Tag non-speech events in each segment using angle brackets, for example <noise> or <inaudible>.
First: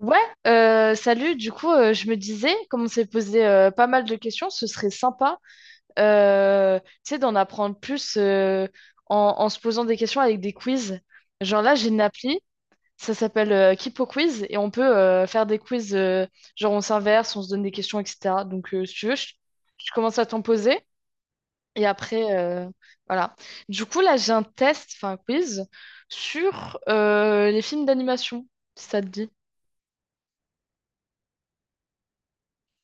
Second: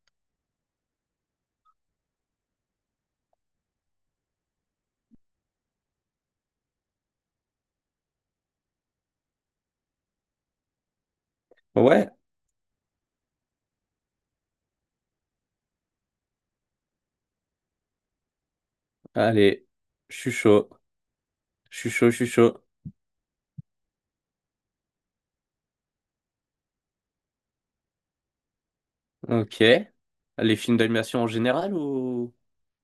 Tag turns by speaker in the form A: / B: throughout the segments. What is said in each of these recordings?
A: Ouais, salut. Du coup, je me disais, comme on s'est posé pas mal de questions, ce serait sympa, euh, tu sais, d'en apprendre plus en se posant des questions avec des quiz. Genre là, j'ai une
B: Ouais,
A: appli, ça s'appelle Kipo Quiz, et on peut faire des quiz, genre on s'inverse, on se donne des questions, etc. Donc, si tu veux, je,
B: allez,
A: je
B: je
A: commence à
B: suis
A: t'en
B: chaud,
A: poser,
B: je
A: et
B: suis chaud, je suis
A: après,
B: chaud.
A: voilà. Du coup, là, j'ai un test, enfin un quiz, sur les films d'animation, si ça te dit.
B: Ok. Les films d'animation en général ou...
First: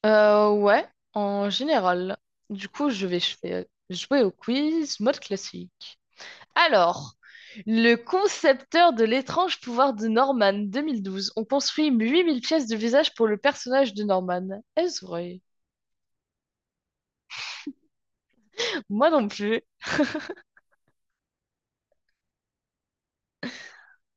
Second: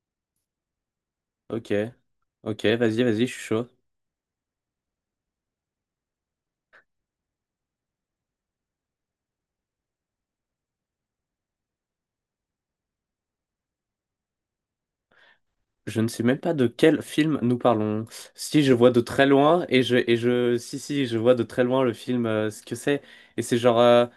A: Ouais, en
B: Ok,
A: général.
B: ok,
A: Du coup,
B: vas-y,
A: je vais
B: vas-y, je suis chaud.
A: jouer au quiz mode classique. Alors, le concepteur de l'étrange pouvoir de Norman 2012, on construit 8000 pièces de visage pour le personnage de Norman. Est-ce vrai?
B: Je ne sais même pas de quel film nous parlons. Si je vois de
A: Moi
B: très
A: non plus.
B: loin et je si je vois de très loin le film ce que c'est et c'est genre tu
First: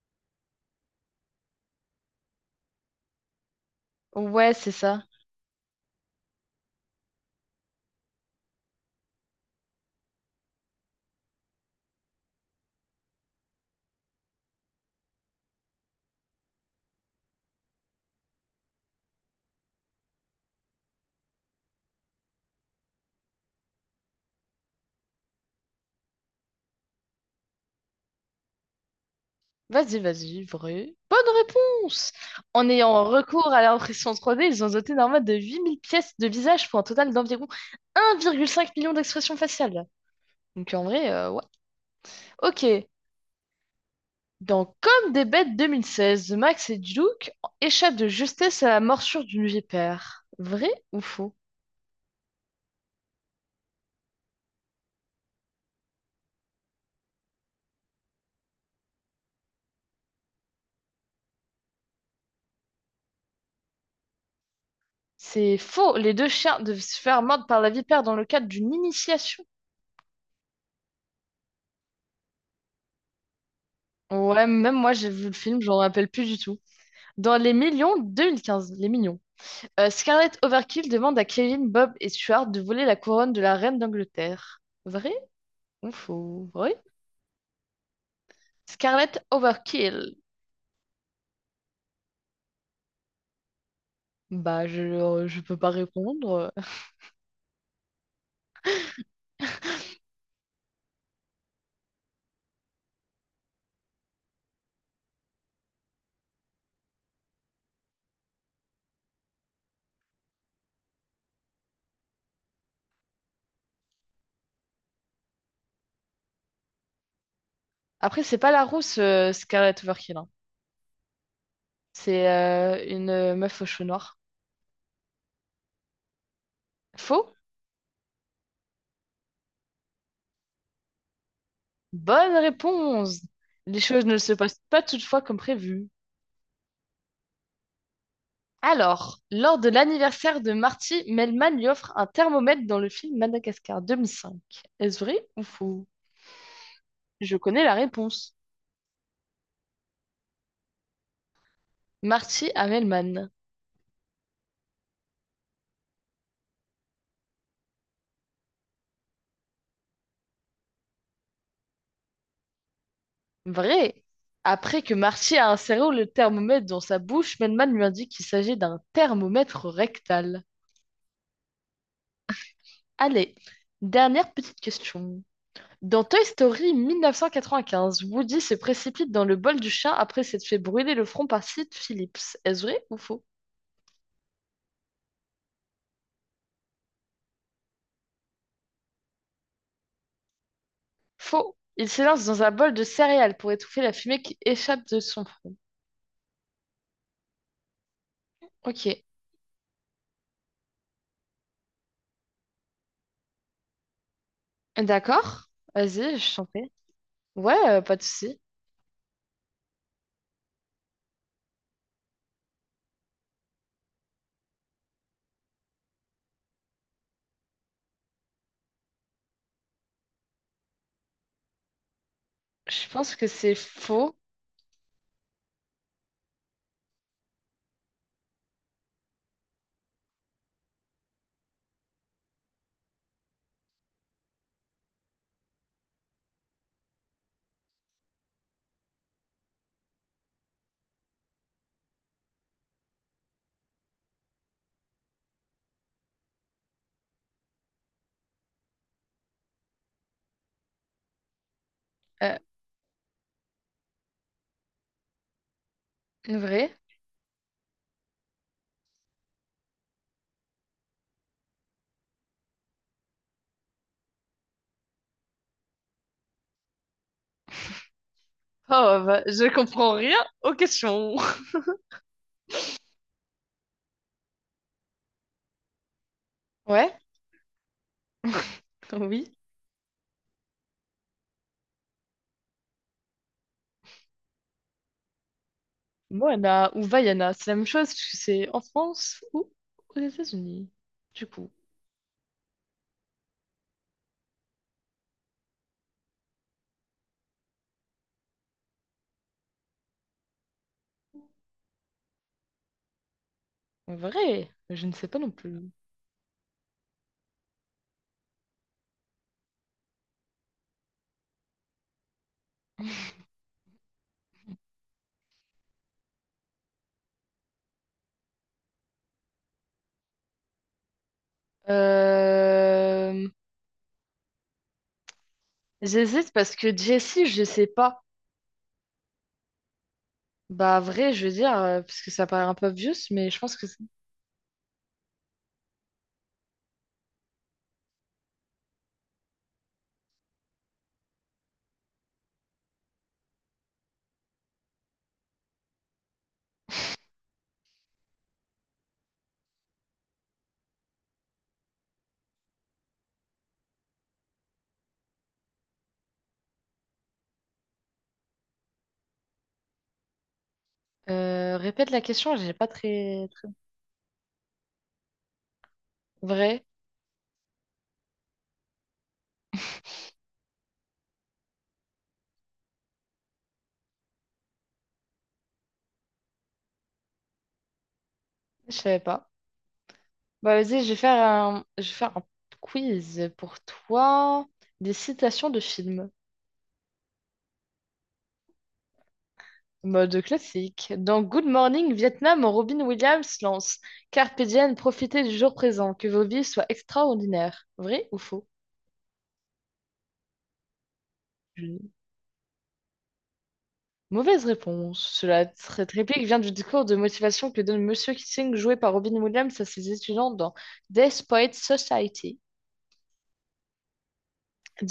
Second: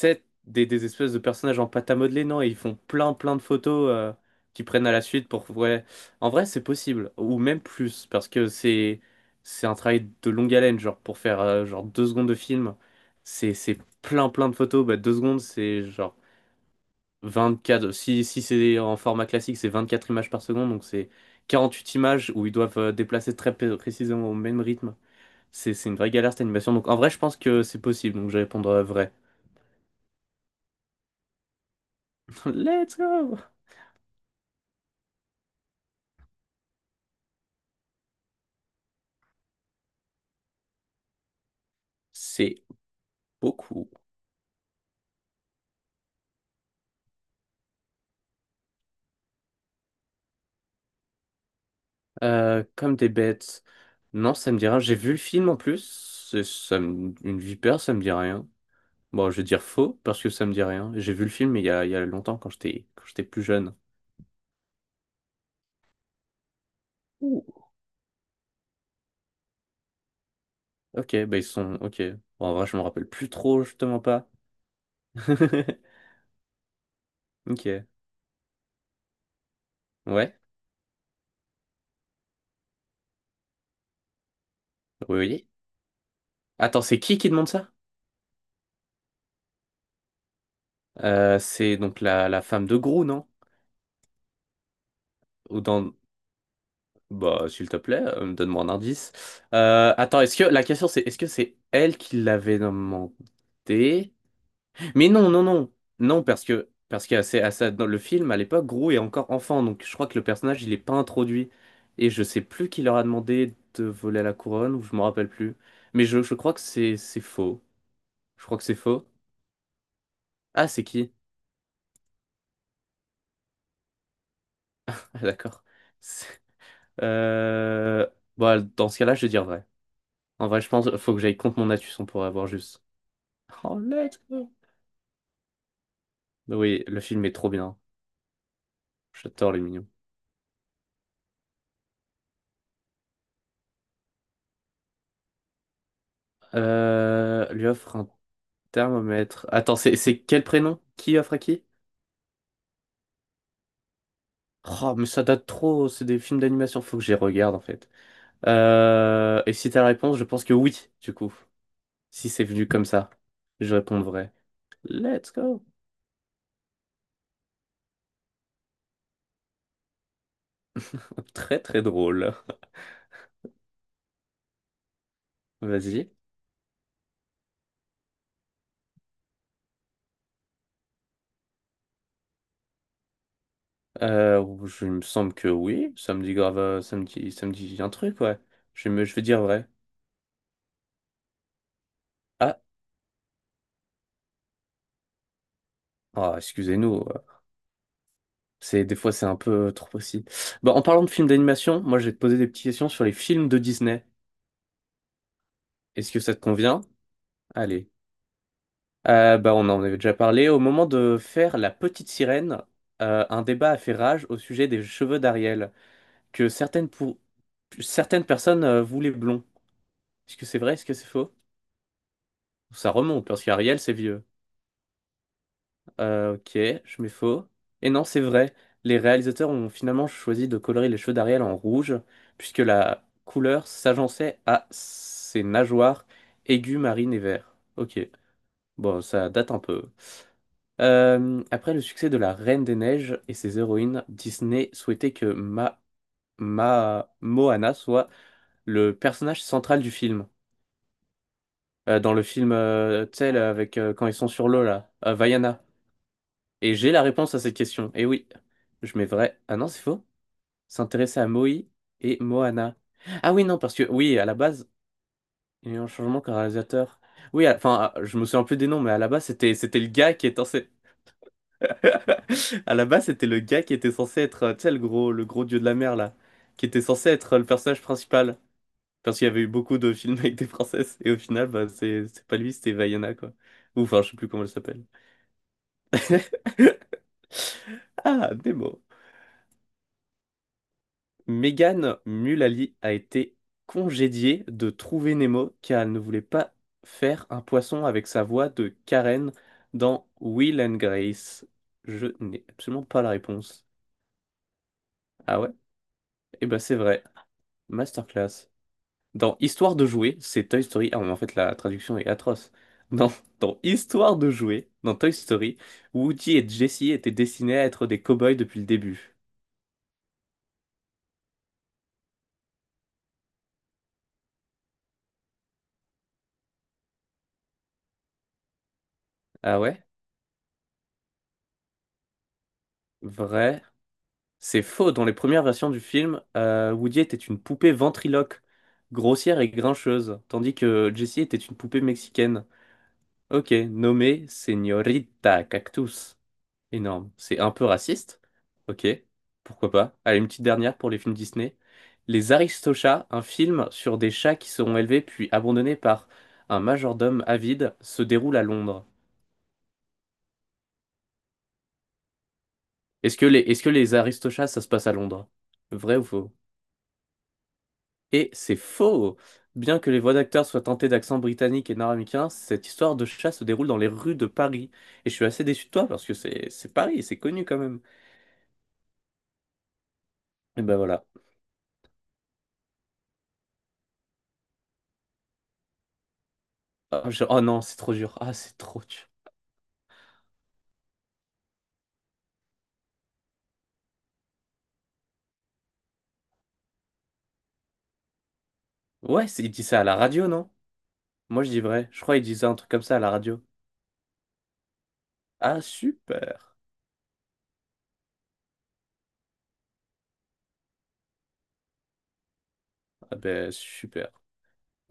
B: sais des espèces de personnages en pâte à modeler, non, et ils font plein plein de photos
A: Ouais,
B: qu'ils
A: c'est
B: prennent à
A: ça.
B: la suite pour, ouais, en vrai c'est possible ou même plus parce que c'est un travail de longue haleine, genre pour faire genre 2 secondes de film, c'est plein plein de photos. Bah 2 secondes c'est genre 24, si, si c'est en format classique, c'est 24 images par seconde, donc c'est 48 images où ils doivent déplacer très précisément au même rythme. C'est une vraie galère cette animation. Donc en vrai, je pense que c'est possible, donc je vais répondre vrai.
A: Vas-y, vas-y, vrai. Bonne réponse!
B: <laughs>
A: En
B: Let's
A: ayant
B: go!
A: recours à l'impression 3D, ils ont doté Norman de 8000 pièces de visage pour un total d'environ 1,5 million d'expressions faciales. Donc en vrai, ouais.
B: C'est
A: Ok.
B: beaucoup.
A: Dans Comme des bêtes 2016, Max et Duke échappent de justesse à la morsure d'une vipère. Vrai ou faux?
B: Comme des bêtes. Non, ça me dit rien. J'ai vu le film en plus. Une vipère, ça me dit rien. Bon, je vais dire faux parce que ça me dit rien. J'ai vu le film il y a longtemps quand j'étais plus jeune.
A: C'est faux. Les deux chiens devaient se faire mordre par
B: Ouh.
A: la vipère dans le cadre d'une initiation.
B: Ok, bah ils sont. Ok. Bon, en vrai, je me rappelle plus trop, justement pas.
A: Ouais, même moi j'ai vu le film, j'en rappelle
B: <laughs>
A: plus du tout. Dans Les
B: Ok.
A: Millions 2015, Les Millions,
B: Ouais.
A: Scarlett Overkill demande à Kevin, Bob et Stuart de voler la couronne de la reine d'Angleterre. Vrai
B: Oui, oui.
A: ou faux? Vrai?
B: Attends, c'est qui demande ça?
A: Scarlett Overkill.
B: C'est donc la femme de Gru, non?
A: Bah, je peux
B: Ou
A: pas
B: dans...
A: répondre.
B: Bah, s'il te plaît, donne-moi un indice. Attends, est-ce que la question c'est est-ce que c'est elle qui l'avait demandé? Mais non, non, non. Non, parce que dans le film à l'époque, Gru est encore enfant, donc je crois que le personnage il est pas introduit. Et je sais plus qui leur a demandé de voler la couronne, ou je me rappelle plus. Mais je crois que c'est faux.
A: Après, c'est
B: Je
A: pas
B: crois que
A: la
B: c'est
A: rousse
B: faux.
A: Scarlett Overkill, hein.
B: Ah, c'est qui?
A: C'est une meuf aux cheveux noirs.
B: Ah, d'accord. C'est-
A: Faux?
B: Euh... bah, dans ce cas-là, je vais dire vrai. En vrai, je pense faut que j'aille contre mon Atus, pour
A: Bonne
B: avoir juste.
A: réponse! Les
B: Oh,
A: choses ne
B: let's
A: se
B: go.
A: passent pas toutefois comme prévu.
B: Oui, le film est trop bien.
A: Alors,
B: J'adore
A: lors
B: les
A: de
B: mignons.
A: l'anniversaire de Marty, Melman lui offre un thermomètre dans le film Madagascar 2005. Est-ce vrai ou faux? Je connais
B: Lui
A: la
B: offre un
A: réponse.
B: thermomètre. Attends, c'est quel prénom? Qui offre à qui?
A: Marty à Melman.
B: Oh, mais ça date trop, c'est des films d'animation, faut que j'y regarde en fait. Et si t'as la réponse, je pense que oui, du coup. Si c'est venu comme ça, je réponds
A: Vrai!
B: vrai.
A: Après que
B: Let's
A: Marty a
B: go.
A: inséré le thermomètre dans sa bouche, Melman lui indique qu'il s'agit d'un thermomètre rectal.
B: Très très drôle.
A: Allez, dernière petite question. Dans
B: Vas-y.
A: Toy Story 1995, Woody se précipite dans le bol du chien après s'être fait brûler le front par Sid Phillips. Est-ce vrai ou faux?
B: Je il me semble que oui, ça me dit grave, ça me dit un truc, ouais. Je vais dire vrai.
A: Faux. Il s'élance dans un
B: Ah,
A: bol de céréales pour étouffer la fumée qui échappe de son front.
B: ah, excusez-nous, c'est
A: Ok.
B: des fois c'est un peu trop facile. Bon, en parlant de films d'animation, moi je vais te poser des petites questions sur les films de Disney.
A: D'accord.
B: Est-ce
A: Vas-y,
B: que
A: je
B: ça te
A: t'en prie.
B: convient?
A: Ouais,
B: Allez.
A: pas de souci.
B: Bah, on en avait déjà parlé. Au moment de faire La Petite Sirène, un débat a fait rage au sujet des cheveux d'Ariel, que certaines, pour... certaines personnes voulaient blond. Est-ce que c'est vrai? Est-ce que c'est faux?
A: Je
B: Ça
A: pense que
B: remonte parce
A: c'est
B: qu'Ariel c'est
A: faux.
B: vieux. Ok, je mets faux. Et non, c'est vrai. Les réalisateurs ont finalement choisi de colorer les cheveux d'Ariel en rouge, puisque la couleur s'agençait à ses nageoires aiguës, marines et verts. Ok, bon, ça date un peu. Après le succès de La Reine des Neiges et ses héroïnes, Disney souhaitait que Ma Moana soit le personnage central du film. Dans le
A: Euh,
B: film, tu sais, là, avec quand ils sont sur l'eau là, Vaiana.
A: Vrai.
B: Et j'ai la réponse à cette question. Et oui, je mets vrai. Ah non, c'est faux. S'intéresser à Moï et Moana. Ah oui, non, parce que oui, à la base, il y a eu un changement qu'un réalisateur. Oui, je me souviens plus des noms, mais à
A: Oh,
B: la
A: bah,
B: base,
A: je
B: c'était le
A: comprends
B: gars
A: rien
B: qui était
A: aux
B: censé.
A: questions. <laughs>
B: <laughs> À la base, c'était le gars qui était censé être, tu sais, le gros dieu de la mer, là, qui était
A: Ouais,
B: censé être le personnage principal. Parce qu'il y
A: oui.
B: avait eu beaucoup de films avec des princesses, et au final, bah, c'est pas lui, c'était Vaiana, quoi. Ou enfin, je sais plus comment elle s'appelle.
A: Moana ou
B: <laughs>
A: Vaiana, c'est la même chose, parce que
B: Ah,
A: c'est en
B: Nemo.
A: France ou aux États-Unis. Du coup.
B: Megan Mullally a été congédiée de Trouver Nemo car elle ne voulait pas faire un poisson avec sa voix de Karen dans Will and Grace. Je n'ai absolument pas la réponse.
A: Vrai, je ne sais pas non
B: Ah ouais?
A: plus.
B: Eh ben c'est vrai. Masterclass. Dans Histoire de jouer, c'est Toy Story. Ah, mais en fait, la traduction est atroce. Dans, dans Histoire de jouer, dans Toy Story, Woody et Jessie étaient destinés à être des cow-boys depuis le début.
A: Euh, J'hésite parce que Jessie, je sais pas.
B: Ah ouais?
A: Bah vrai, je veux dire, parce que ça paraît un peu obvious, mais je pense
B: Vrai.
A: que c'est-
B: C'est faux. Dans les premières versions du film, Woody était une poupée ventriloque, grossière et grincheuse, tandis que Jessie était une poupée mexicaine. Ok, nommée Señorita Cactus. Énorme. C'est un peu raciste. Ok, pourquoi pas. Allez, une petite dernière pour les films Disney. Les Aristochats, un film sur des chats qui seront élevés puis abandonnés par un majordome avide, se déroule à Londres.
A: Répète la question, j'ai pas
B: Est-ce que les Aristochats, ça se passe à Londres? Vrai ou faux?
A: Vrai,
B: Et c'est faux! Bien que les voix d'acteurs soient teintées d'accent britannique et nord-américain, cette histoire de chat se déroule dans les rues de Paris. Et je suis assez déçu de toi parce que c'est Paris, c'est connu quand même.
A: je savais pas. Bah
B: Et ben
A: vas-y,
B: voilà.
A: je vais faire un quiz pour toi. Des citations de films.
B: Oh, non, c'est trop dur. Ah, c'est trop dur.
A: Mode classique. Dans Good Morning Vietnam, Robin Williams lance Carpe diem, profitez du jour présent, que vos vies soient extraordinaires. Vrai ou faux?
B: Ouais, c'est- il dit ça à la radio, non? Moi, je dis vrai. Je crois qu'il disait un truc comme ça à la radio.
A: Mauvaise réponse.
B: Ah,
A: Cette réplique vient
B: super!
A: du discours de motivation que donne Monsieur Keating, joué par Robin Williams, à ses étudiants dans Death Poets Society.
B: Ah ben, super.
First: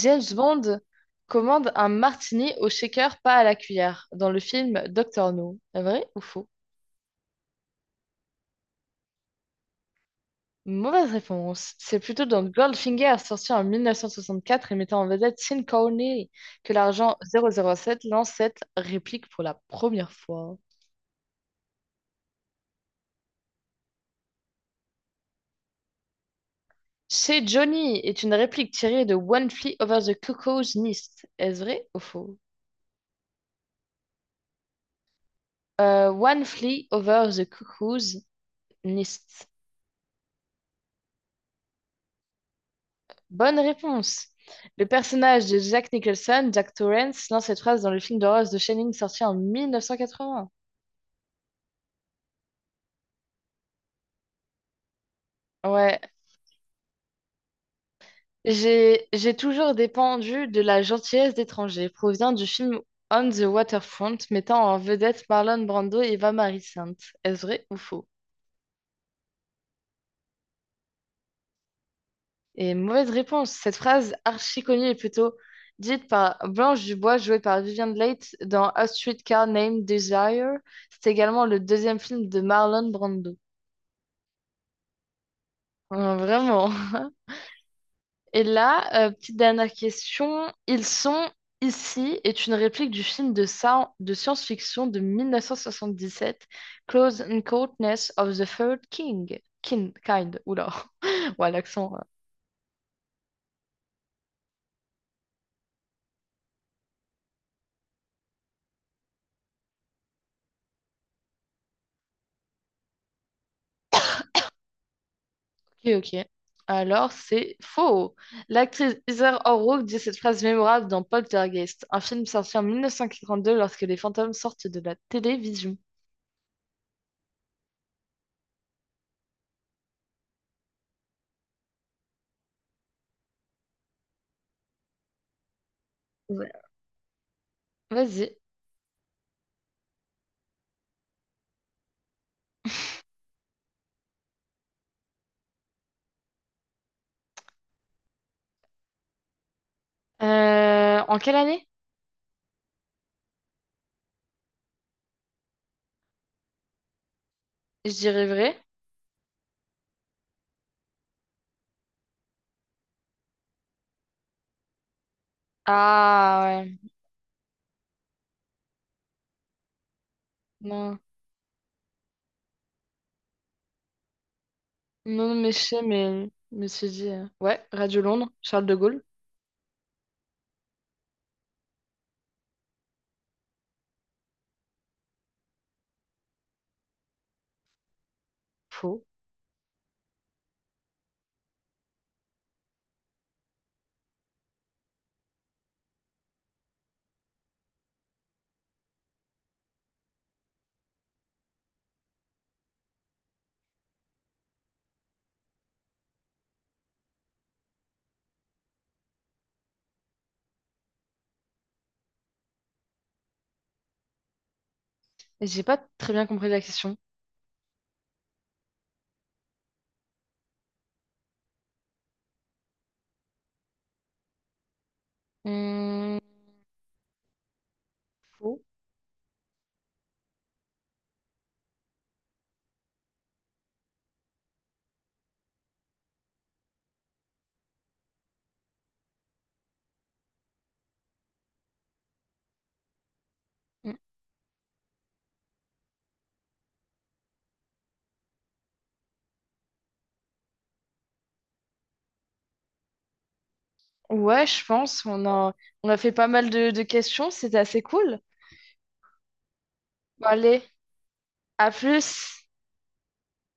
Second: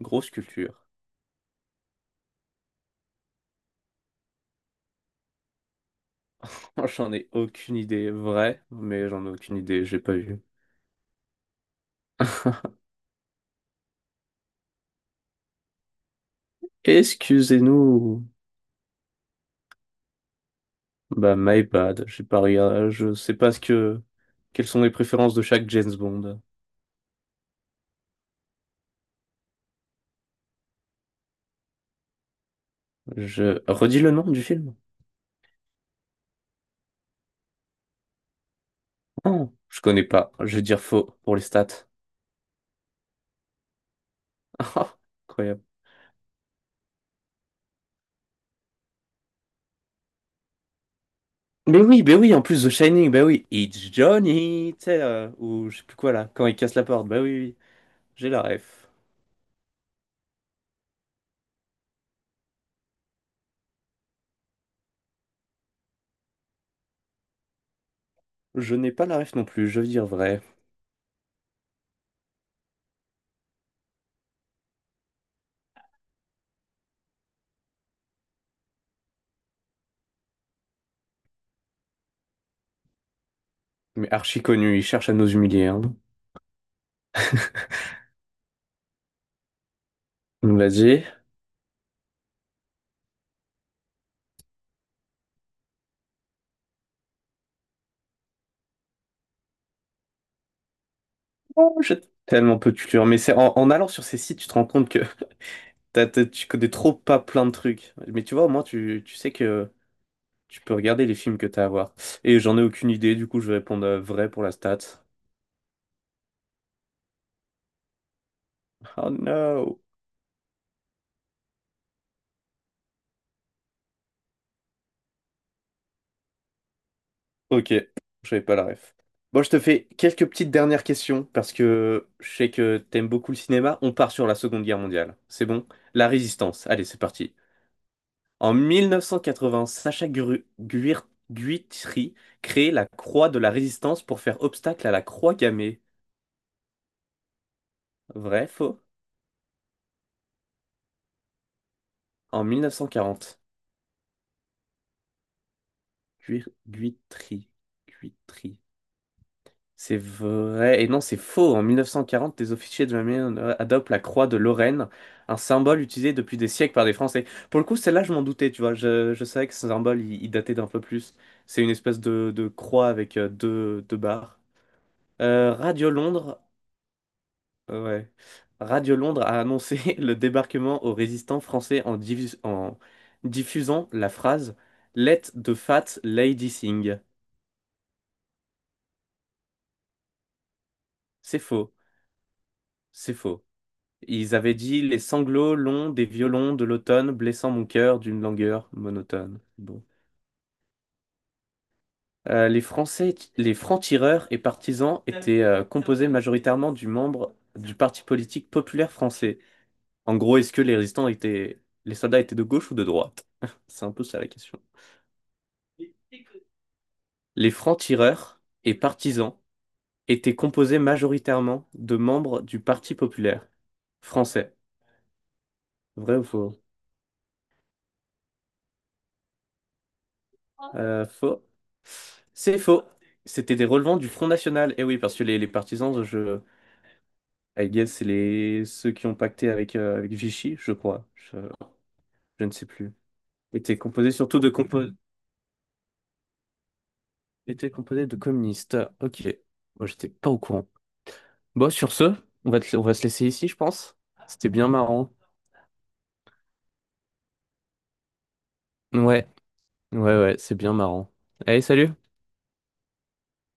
B: Grosse culture.
A: Bond commande un martini au shaker, pas à la cuillère, dans le film Doctor No. Vrai ou faux?
B: <laughs> J'en ai aucune idée. Vrai, mais j'en ai aucune idée. J'ai pas vu.
A: Mauvaise réponse. C'est plutôt dans
B: <laughs>
A: Goldfinger, sorti en 1964 et mettant en vedette Sean Connery, que l'argent 007
B: Excusez-nous.
A: lance cette réplique pour la première fois.
B: Bah, my bad. J'ai pas regardé. Je sais pas ce que. Quelles sont les préférences de chaque James Bond.
A: Chez Johnny est une réplique tirée de One Flew Over the Cuckoo's Nest. Est-ce vrai ou faux?
B: Je redis le nom du film.
A: One Flew Over the Cuckoo's Nest.
B: Oh, je connais pas. Je vais dire faux pour les stats.
A: Bonne réponse.
B: <laughs>
A: Le
B: Ah,
A: personnage de
B: incroyable.
A: Jack Nicholson, Jack Torrance, lance cette phrase dans le film d'horreur de Shining sorti en 1980.
B: Mais oui, mais oui. En plus, The Shining. Bah oui. It's Johnny. Tu sais, ou je sais plus
A: Ouais,
B: quoi là. Quand il casse la porte. Bah oui, oui, oui. J'ai la ref.
A: j'ai toujours dépendu de la gentillesse d'étrangers, provient du film On the Waterfront, mettant en vedette Marlon Brando et Eva Marie Saint. Est-ce vrai ou faux?
B: Je n'ai pas la ref non plus. Je veux dire vrai.
A: Et mauvaise réponse. Cette phrase archi connue est plutôt dite par Blanche Dubois, jouée par Vivian Leigh dans A Streetcar Named Desire. C'est également le deuxième film de Marlon Brando.
B: Mais archi connu. Il cherche à nous humilier. Hein.
A: Vraiment. <laughs>
B: <laughs>
A: Et là, petite dernière
B: Il
A: question.
B: nous...
A: Ils sont ici est une réplique du film de science-fiction de 1977, Close Encounters of the Third King. Kind, oula, <laughs> ouais,
B: Oh,
A: l'accent.
B: j'ai tellement peu de culture. Mais c'est en allant sur ces sites, tu te rends compte que tu connais trop pas plein de trucs. Mais tu vois, au moins, tu sais que tu peux regarder les films que t'as à voir. Et j'en ai aucune idée, du coup, je vais répondre vrai pour la stat.
A: Ok, ok. Alors, c'est faux. L'actrice
B: Oh
A: Heather
B: no!
A: O'Rourke dit cette phrase mémorable dans Poltergeist, un film sorti en 1942 lorsque les fantômes sortent de la télévision.
B: Ok, j'avais pas la ref. Bon, je te fais quelques petites dernières questions, parce que je sais que t'aimes beaucoup le cinéma. On part sur la Seconde Guerre mondiale. C'est bon? La
A: Ouais.
B: Résistance. Allez, c'est parti.
A: Vas-y.
B: En 1980, Sacha Guitry crée la Croix de la Résistance pour faire obstacle à la Croix gammée. Vrai, faux?
A: En quelle année?
B: En 1940. Guitry.
A: Je dirais vrai.
B: Guitry. C'est vrai. Et non, c'est faux. En 1940, des officiers de la mer adoptent la croix de Lorraine, un symbole utilisé depuis
A: Ah
B: des siècles
A: ouais.
B: par des Français. Pour le coup, celle-là, je m'en doutais, tu vois. Je savais que ce symbole, il datait d'un peu
A: Non.
B: plus. C'est une espèce de croix avec deux, deux barres.
A: Non, mais je sais,
B: Radio
A: mais
B: Londres,
A: je me suis dit, ouais, Radio
B: ouais.
A: Londres, Charles de
B: Radio
A: Gaulle.
B: Londres a annoncé <laughs> le débarquement aux résistants français en, diffusant la phrase Let the fat lady sing.
A: Faux.
B: C'est faux. C'est faux. Ils avaient dit les sanglots longs des violons de l'automne blessant mon cœur d'une langueur monotone. Bon. Les Français, les francs-tireurs et partisans étaient composés majoritairement du membres du Parti politique populaire français. En gros, est-ce que les résistants étaient, les soldats étaient de gauche ou de droite? <laughs> C'est un peu ça la question.
A: Et j'ai pas très bien compris la question.
B: Les francs-tireurs et partisans étaient composés majoritairement de membres du Parti populaire français. Vrai
A: Hum,
B: ou faux?
A: faux.
B: Faux. C'est faux. C'était des relevants du Front National. Et oui, parce que les partisans, je, I guess, c'est les, ceux qui ont pacté avec, avec Vichy, je crois. Je ne sais plus. Était
A: Hum.
B: composé surtout de, était composé de communistes. Ok. Moi, j'étais pas au courant. Bon, sur ce, on va se laisser ici, je pense.
A: Ouais,
B: C'était
A: je
B: bien
A: pense.
B: marrant.
A: On a fait pas mal de questions. C'était assez cool.
B: Ouais, ouais,
A: Bon,
B: ouais, c'est
A: allez,
B: bien marrant. Allez,
A: à
B: salut!
A: plus.